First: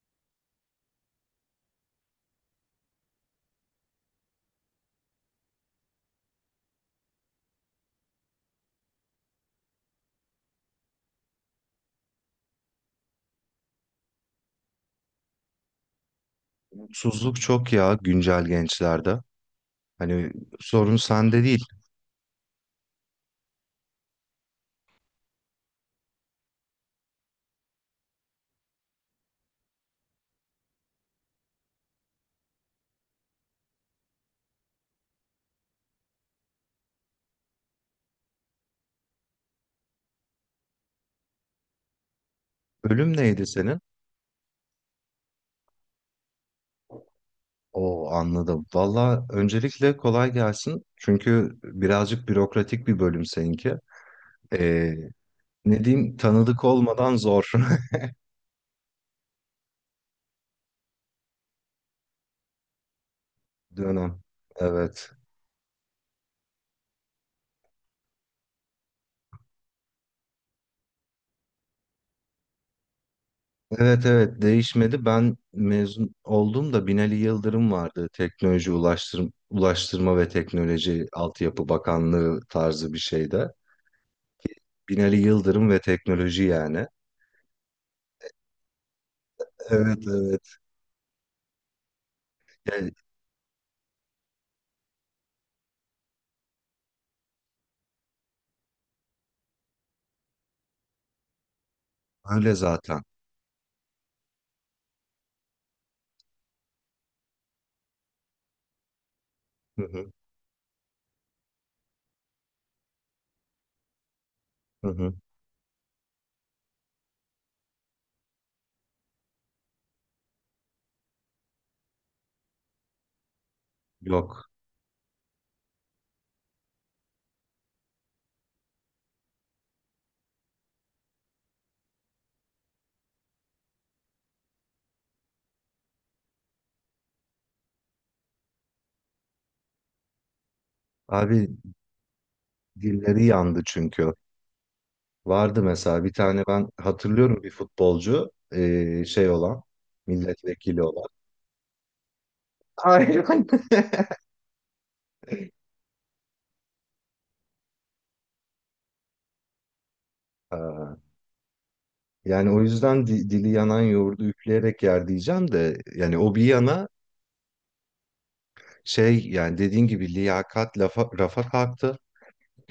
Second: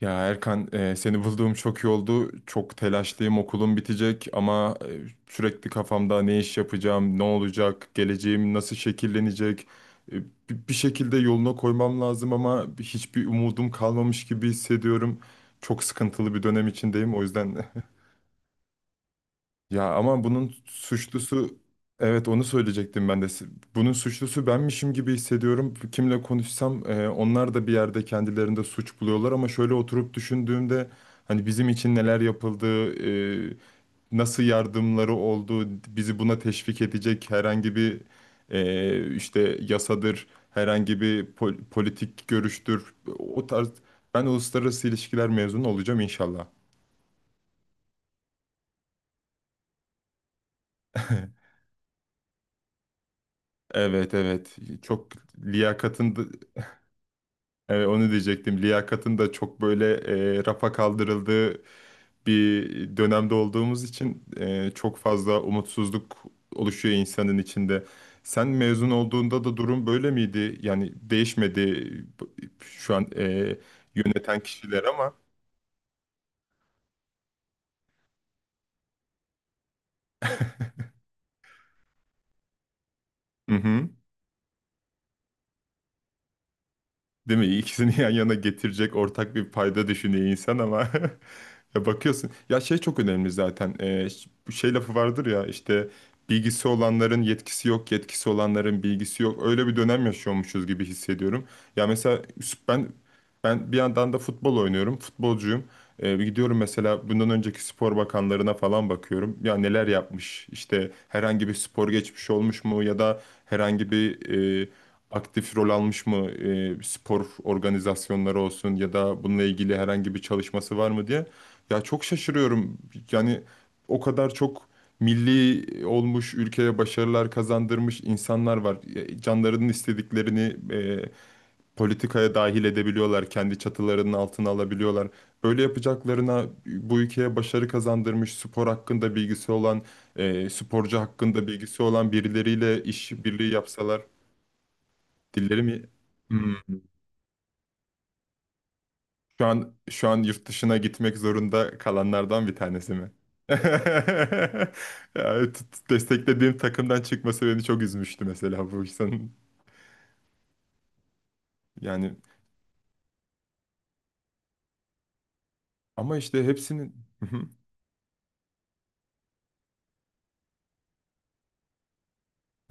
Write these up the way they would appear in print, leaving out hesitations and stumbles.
Ya Erkan, seni bulduğum çok iyi oldu. Çok telaşlıyım, okulum bitecek ama sürekli kafamda ne iş yapacağım, ne olacak, geleceğim nasıl şekillenecek. E, bi- Bir şekilde yoluna koymam lazım ama hiçbir umudum kalmamış gibi hissediyorum. Çok sıkıntılı bir dönem içindeyim, o Mutsuzluk yüzden çok ya güncel gençlerde. ya ama Hani bunun sorun sende suçlusu değil. evet onu söyleyecektim ben de. Bunun suçlusu benmişim gibi hissediyorum. Kimle konuşsam onlar da bir yerde kendilerinde suç buluyorlar ama şöyle oturup düşündüğümde hani bizim için neler yapıldı, e, nasıl yardımları oldu, bizi buna teşvik edecek herhangi bir işte yasadır, herhangi bir politik görüştür. Ölüm neydi O tarz senin? ben uluslararası ilişkiler mezunu olacağım inşallah. O anladım. Valla öncelikle kolay gelsin. Çünkü birazcık bürokratik bir bölüm seninki. Evet evet, Ee, çok Ne liyakatın. diyeyim, tanıdık olmadan zor Evet, onu diyecektim. Liyakatın da çok böyle, rafa kaldırıldığı bir dönemde olduğumuz dönem. için çok Evet. fazla umutsuzluk oluşuyor insanın içinde. Sen mezun olduğunda da durum böyle miydi? Yani değişmedi bu- şu an Evet yöneten evet, kişiler değişmedi. ama. Ben mezun oldum da Binali Yıldırım vardı. Teknoloji Ulaştırma, Ulaştırma ve Teknoloji Altyapı Bakanlığı tarzı bir şeyde. Hı hı. Binali Yıldırım ve teknoloji yani. Değil mi? İkisini yan yana getirecek ortak bir payda Evet düşünüyor evet. insan ama ya bakıyorsun. Ya şey E, çok önemli zaten. Bu şey lafı vardır ya işte bilgisi olanların yetkisi yok, yetkisi olanların bilgisi yok. Öyle bir dönem yaşıyormuşuz gibi hissediyorum. Ya mesela Öyle ben, zaten. Bir yandan da futbol oynuyorum, futbolcuyum. Bir gidiyorum mesela bundan önceki spor bakanlarına falan bakıyorum. Ya Hı neler hı, yapmış? İşte herhangi bir spor geçmiş olmuş mu ya da herhangi bir e, hı hı. aktif rol almış mı, spor organizasyonları olsun ya da bununla ilgili herhangi bir çalışması var mı diye. Ya çok şaşırıyorum. Yani o kadar Yok. çok milli olmuş, ülkeye başarılar kazandırmış insanlar var. Ya canlarının istediklerini politikaya dahil edebiliyorlar, kendi çatılarının altına alabiliyorlar. Böyle yapacaklarına bu ülkeye başarı kazandırmış, spor hakkında bilgisi olan, sporcu hakkında Abi, bilgisi olan birileriyle iş dilleri birliği yandı yapsalar, çünkü. dilleri Vardı mi? mesela bir tane, ben Hmm. hatırlıyorum, bir futbolcu şey Şu olan, an, şu an yurt dışına milletvekili olan. gitmek zorunda kalanlardan bir tanesi mi? Aynen. Yani desteklediğim takımdan çıkması beni çok üzmüştü mesela bu insanın. Ha, Yani yani o yüzden dili yanan yoğurdu üfleyerek yer diyeceğim de, ama yani o işte bir yana, hepsinin. Hı hı, şey, yani dediğin gibi liyakat lafa, rafa kalktı.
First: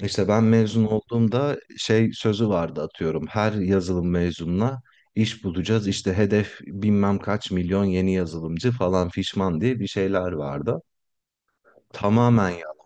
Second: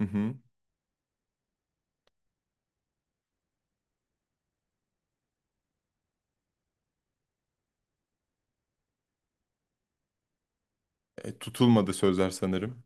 hı hı. ben mezun olduğumda şey sözü vardı, atıyorum. Her yazılım mezununa iş bulacağız. İşte hedef bilmem kaç milyon yeni yazılımcı falan fişman diye bir şeyler vardı. E, tutulmadı sözler Tamamen ya. sanırım.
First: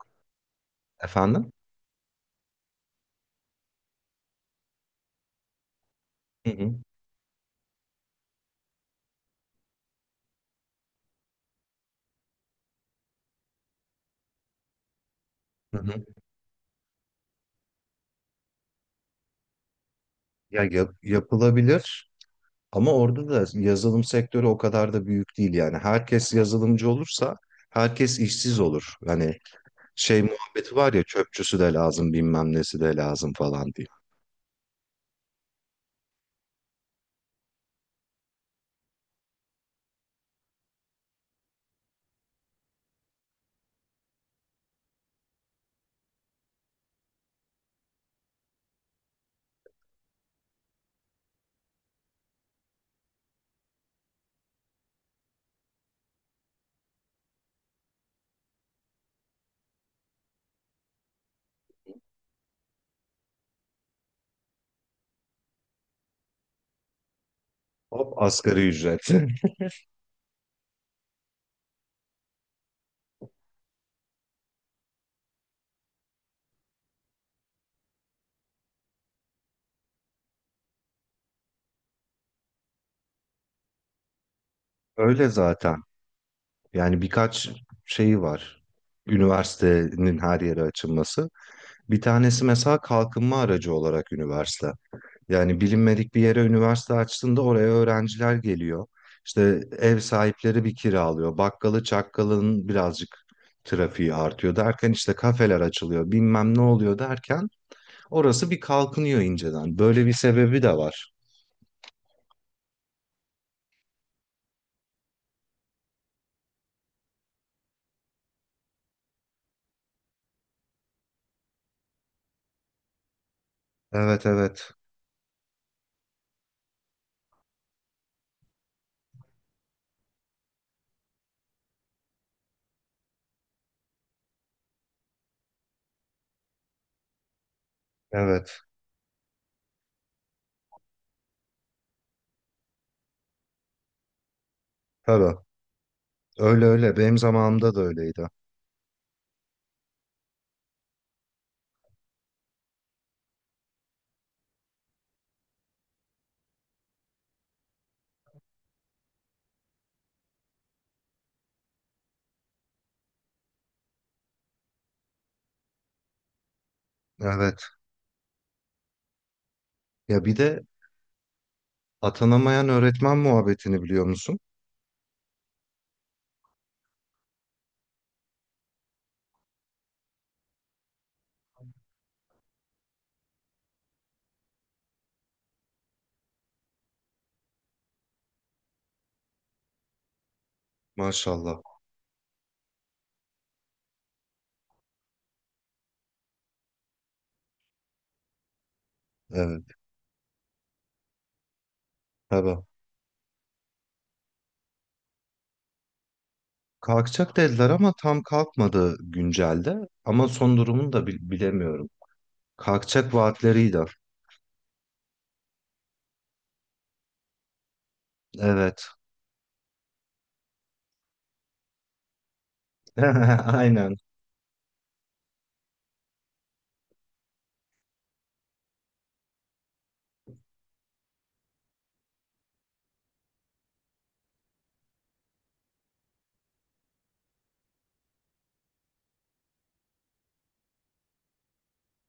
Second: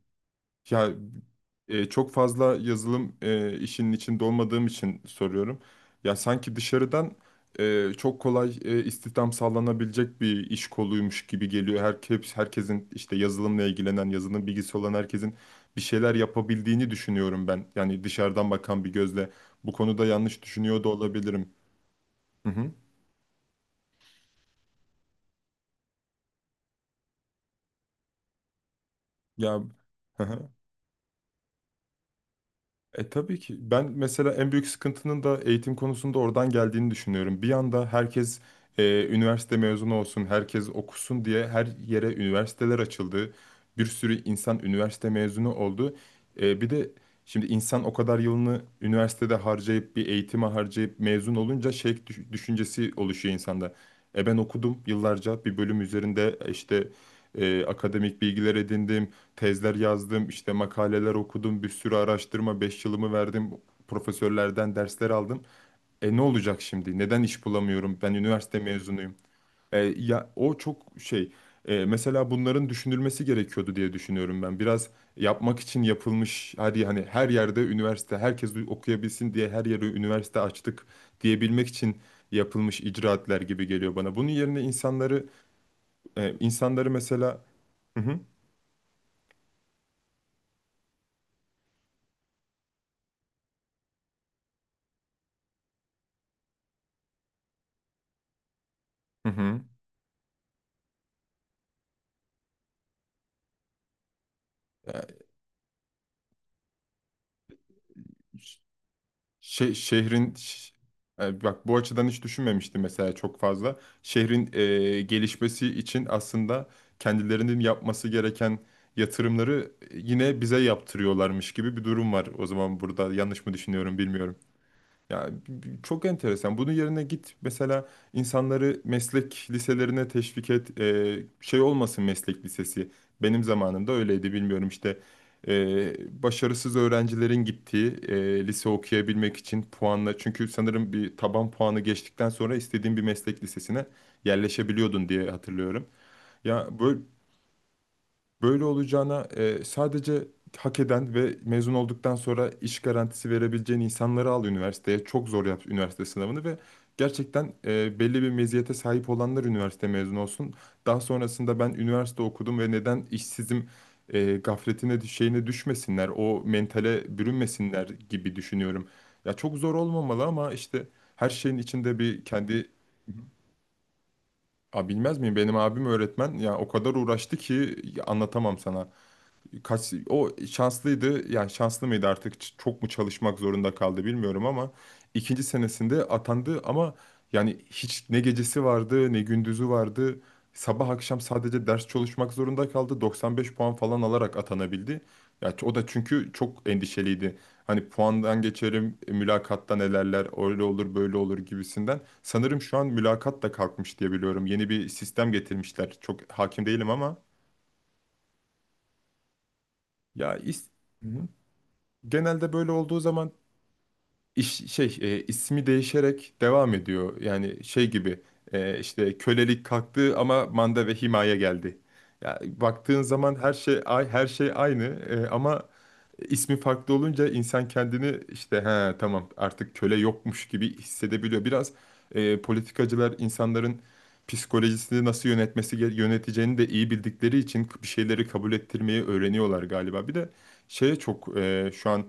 Ya, Efendim? Çok fazla yazılım, işinin içinde olmadığım için soruyorum. Ya Hı sanki hı. dışarıdan çok kolay istihdam sağlanabilecek bir iş koluymuş gibi geliyor. Herkes, herkesin işte yazılımla ilgilenen, yazılım bilgisi olan herkesin Hı bir hı. şeyler yapabildiğini düşünüyorum ben. Yani dışarıdan bakan bir gözle bu konuda yanlış Ya düşünüyor da olabilirim. yapılabilir Hı hı. ama orada da yazılım sektörü o kadar da büyük değil yani. Herkes yazılımcı olursa herkes işsiz olur. Hani Ya şey muhabbeti var ya, çöpçüsü de lazım bilmem nesi de e lazım tabii ki. falan diye. Ben mesela en büyük sıkıntının da eğitim konusunda oradan geldiğini düşünüyorum. Bir anda herkes üniversite mezunu olsun, herkes okusun diye her yere üniversiteler açıldı. Bir sürü insan üniversite mezunu oldu. E, bir de şimdi insan o kadar yılını üniversitede harcayıp, bir eğitime harcayıp mezun olunca şey düşüncesi oluşuyor insanda. E, ben okudum yıllarca bir bölüm üzerinde, işte akademik bilgiler edindim, tezler yazdım, işte makaleler okudum, bir sürü araştırma, 5 yılımı verdim, profesörlerden dersler aldım. E, ne olacak şimdi? Neden iş bulamıyorum? Hop, Ben üniversite asgari ücret. mezunuyum. E, ya o çok şey. Mesela bunların düşünülmesi gerekiyordu diye düşünüyorum ben. Biraz yapmak için yapılmış. Hadi hani her yerde üniversite, herkes okuyabilsin diye her yere üniversite açtık diyebilmek için yapılmış icraatler gibi geliyor bana. Bunun yerine insanları Öyle zaten. İnsanları Yani mesela. birkaç Hı hı. şeyi var. Üniversitenin her yere açılması. Bir tanesi mesela kalkınma aracı olarak üniversite. Yani bilinmedik bir yere üniversite açtığında oraya öğrenciler geliyor. Hı İşte ev sahipleri bir kiralıyor. Bakkalı çakkalın birazcık trafiği artıyor derken işte hı. kafeler açılıyor. Bilmem ne oluyor derken orası bir kalkınıyor Şe- inceden. Böyle bir şehrin sebebi ş- de var. Bak, bu açıdan hiç düşünmemiştim mesela çok fazla. Şehrin gelişmesi için aslında kendilerinin yapması gereken yatırımları yine bize yaptırıyorlarmış gibi bir durum var. O zaman burada yanlış mı düşünüyorum Evet bilmiyorum. evet. Ya çok enteresan. Bunun yerine git mesela, insanları meslek liselerine teşvik et. Şey olmasın meslek lisesi. Benim zamanımda öyleydi, bilmiyorum işte. Başarısız öğrencilerin gittiği, Evet. lise okuyabilmek için puanla. Çünkü sanırım bir taban puanı geçtikten sonra istediğin bir meslek lisesine yerleşebiliyordun diye Tabii. hatırlıyorum. Öyle Ya öyle. böyle, Benim zamanımda da öyleydi. böyle olacağına sadece hak eden ve mezun olduktan sonra iş garantisi verebileceğin insanları al üniversiteye. Çok zor yap üniversite sınavını ve gerçekten belli bir meziyete sahip olanlar üniversite mezunu olsun. Daha sonrasında ben üniversite okudum ve neden işsizim gafletine şeyine düşmesinler, o mentale Evet. bürünmesinler gibi düşünüyorum. Ya çok zor olmamalı Ya bir ama de işte her şeyin içinde bir atanamayan kendi... öğretmen muhabbetini biliyor musun? A, bilmez miyim? Benim abim öğretmen. Ya o kadar uğraştı ki, anlatamam sana, kaç o şanslıydı yani, şanslı mıydı artık, çok mu çalışmak zorunda kaldı bilmiyorum ama ikinci senesinde atandı. Ama yani hiç ne gecesi vardı ne gündüzü vardı, sabah akşam Maşallah. sadece ders çalışmak zorunda kaldı, 95 puan falan alarak atanabildi. Ya o da çünkü çok endişeliydi, hani puandan geçerim, Evet, mülakatta nelerler öyle olur böyle olur gibisinden. Sanırım tabii. şu an mülakat da kalkmış diye biliyorum, yeni bir sistem getirmişler, çok hakim değilim ama Kalkacak dediler ama tam kalkmadı güncelde. Ama ya son is, durumunu da hı. Bilemiyorum. Genelde böyle olduğu Kalkacak zaman vaatleriydi. iş, şey, ismi değişerek devam ediyor. Yani şey gibi, Evet. işte kölelik kalktı ama manda ve himaye geldi. Ya baktığın zaman her şey, Aynen. ay, her şey aynı, ama ismi farklı olunca insan kendini işte he tamam artık köle yokmuş gibi hissedebiliyor. Biraz politikacılar insanların psikolojisini nasıl yönetmesi yöneteceğini de iyi bildikleri için bir şeyleri kabul ettirmeyi öğreniyorlar galiba. Bir de şeye çok, şu an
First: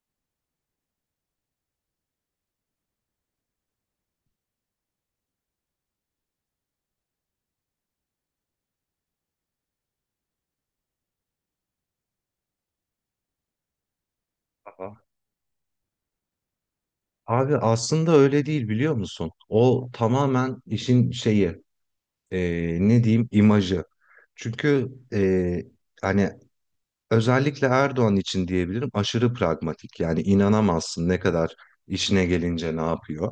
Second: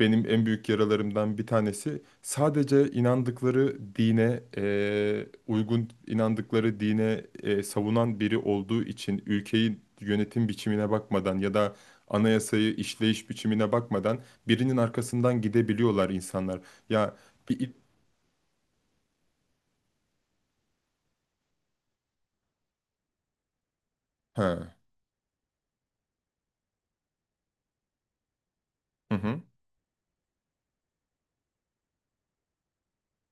benim en büyük yaralarımdan bir tanesi, sadece inandıkları dine uygun, inandıkları dine savunan biri olduğu için ülkeyi yönetim biçimine bakmadan ya da anayasayı işleyiş biçimine bakmadan birinin Aha. arkasından gidebiliyorlar insanlar. Ya Abi bir aslında öyle değil, biliyor musun? O tamamen işin şeyi, e, ne diyeyim, imajı. ha. Çünkü hani özellikle Erdoğan için diyebilirim, Hı aşırı hı. pragmatik. Yani inanamazsın ne kadar işine gelince ne yapıyor.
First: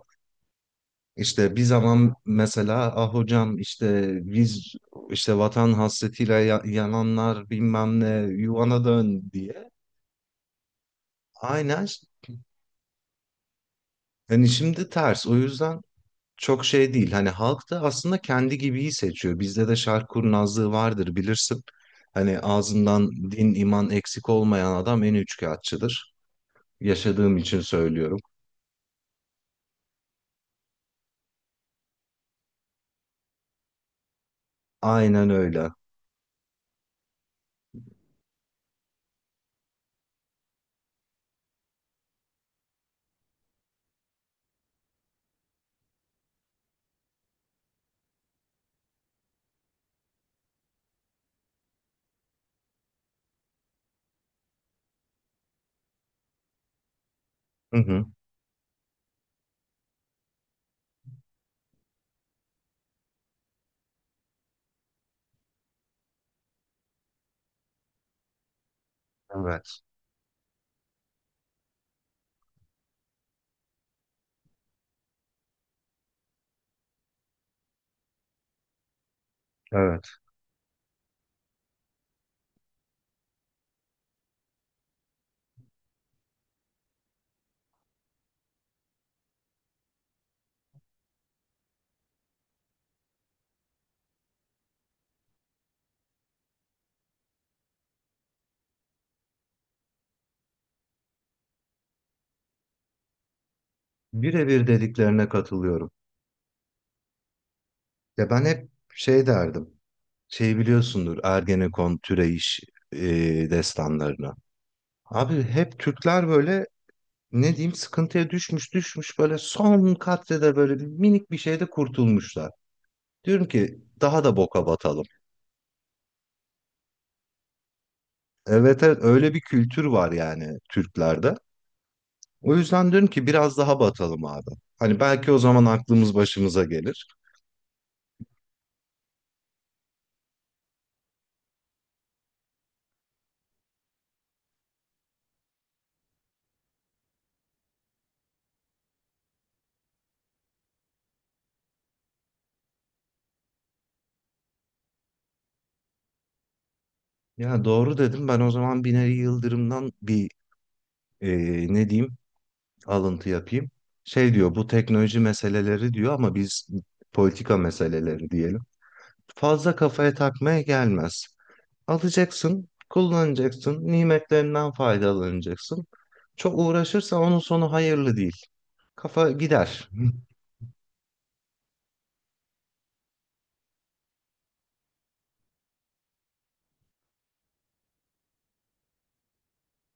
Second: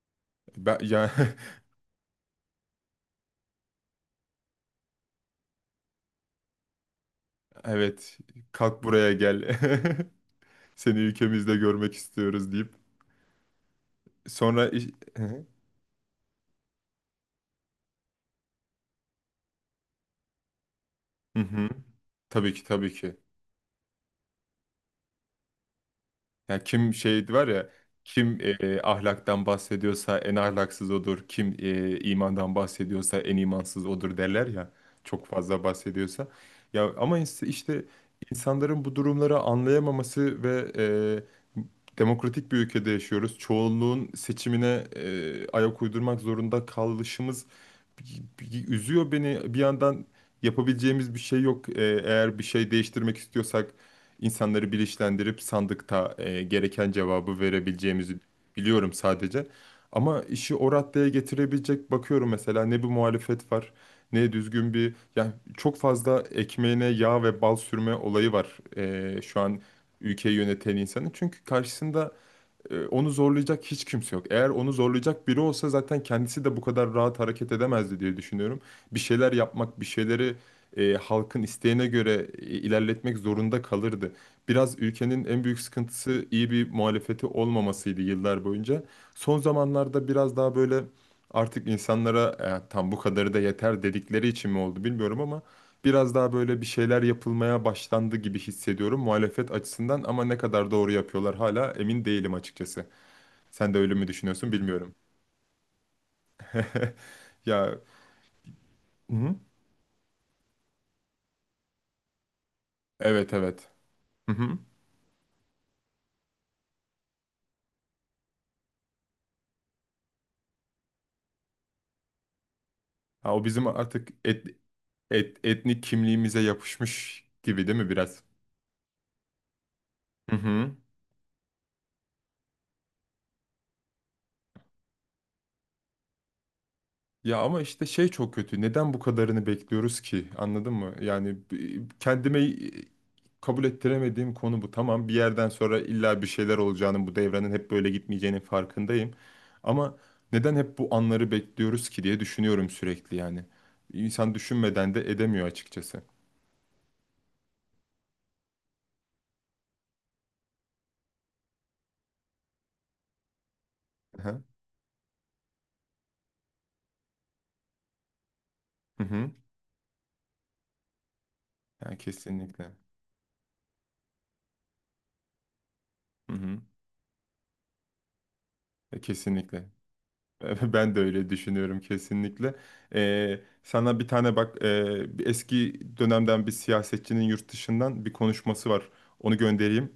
Ben, ya İşte bir zaman mesela ah hocam, işte biz işte vatan hasretiyle yananlar bilmem evet, ne, kalk yuvana buraya dön gel. diye. Seni ülkemizde Aynen, görmek istiyoruz deyip hani sonra iş-. şimdi Hı ters, o hı. yüzden çok şey değil. Hani halk da aslında kendi gibiyi seçiyor. Bizde de şark kurnazlığı vardır, Hı bilirsin. hı. Hani Tabii ki, tabii ağzından ki. din iman eksik olmayan adam en üçkağıtçıdır. Ya kim şey Yaşadığım var için ya, söylüyorum. kim ahlaktan bahsediyorsa en ahlaksız odur. Kim imandan bahsediyorsa en imansız odur derler ya. Çok Aynen fazla öyle. bahsediyorsa. Ya ama işte insanların bu durumları anlayamaması ve e, demokratik bir ülkede yaşıyoruz. Çoğunluğun seçimine ayak uydurmak zorunda kalışımız üzüyor beni. Bir yandan yapabileceğimiz bir şey yok. E, eğer bir şey değiştirmek istiyorsak insanları bilinçlendirip sandıkta gereken cevabı Hı hı. verebileceğimizi biliyorum sadece. Ama işi o raddeye getirebilecek, bakıyorum mesela, ne bir muhalefet var ne düzgün bir, yani çok fazla ekmeğine yağ ve bal sürme olayı var şu an Evet. ülkeyi yöneten insanın. Çünkü karşısında onu zorlayacak hiç kimse yok. Eğer onu zorlayacak biri olsa zaten kendisi de bu kadar rahat hareket edemezdi diye düşünüyorum. Bir şeyler yapmak, bir Evet. şeyleri halkın isteğine göre ilerletmek zorunda kalırdı. Biraz ülkenin en büyük sıkıntısı iyi bir muhalefeti olmamasıydı yıllar boyunca. Son zamanlarda biraz daha böyle, artık insanlara "E, tam bu kadarı da yeter" dedikleri için mi oldu bilmiyorum ama biraz daha böyle bir şeyler yapılmaya başlandı gibi hissediyorum muhalefet açısından. Ama ne kadar doğru yapıyorlar hala emin değilim açıkçası. Sen de öyle mi düşünüyorsun Birebir bilmiyorum. dediklerine katılıyorum. Ya, Ya ben hep hı şey hı. derdim. Şey, biliyorsundur, Ergenekon, Türeyiş e, Evet evet. Hı destanlarını. hı. Abi hep Türkler böyle, ne diyeyim, sıkıntıya düşmüş düşmüş, böyle son katrede böyle bir minik bir şeyde kurtulmuşlar. Ha, o Diyorum bizim ki artık daha da boka batalım. Etnik kimliğimize yapışmış gibi değil mi biraz? Evet evet, öyle bir kültür var Hı yani hı. Türklerde. O yüzden diyorum ki biraz daha batalım abi. Hani belki o zaman aklımız başımıza gelir. Ya ama işte şey çok kötü. Neden bu kadarını bekliyoruz ki? Anladın mı? Yani kendime kabul ettiremediğim konu bu. Tamam, bir yerden sonra illa bir şeyler olacağının, bu devrenin hep böyle gitmeyeceğinin farkındayım. Ama neden hep bu anları bekliyoruz ki diye düşünüyorum sürekli yani. İnsan düşünmeden de edemiyor açıkçası. Ya doğru dedim. Ben o zaman Binali Yıldırım'dan bir e, ne diyeyim, alıntı yapayım. Hı Şey hı. diyor, bu teknoloji meseleleri diyor, ama biz politika meseleleri diyelim. Hı hı. Fazla kafaya takmaya gelmez. Yani Alacaksın, kesinlikle. kullanacaksın, nimetlerinden faydalanacaksın. Hı Çok hı. uğraşırsan onun sonu hayırlı değil. E, Kafa kesinlikle. gider. Ben de öyle düşünüyorum kesinlikle. Sana bir tane bak, bir eski dönemden bir siyasetçinin yurt dışından bir konuşması var. Onu göndereyim.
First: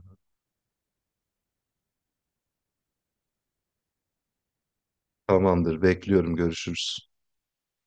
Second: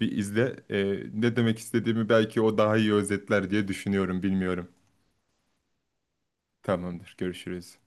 Bir izle. Ne demek istediğimi belki o daha iyi özetler diye düşünüyorum. Bilmiyorum. Tamamdır, bekliyorum, görüşürüz. Tamamdır. Görüşürüz.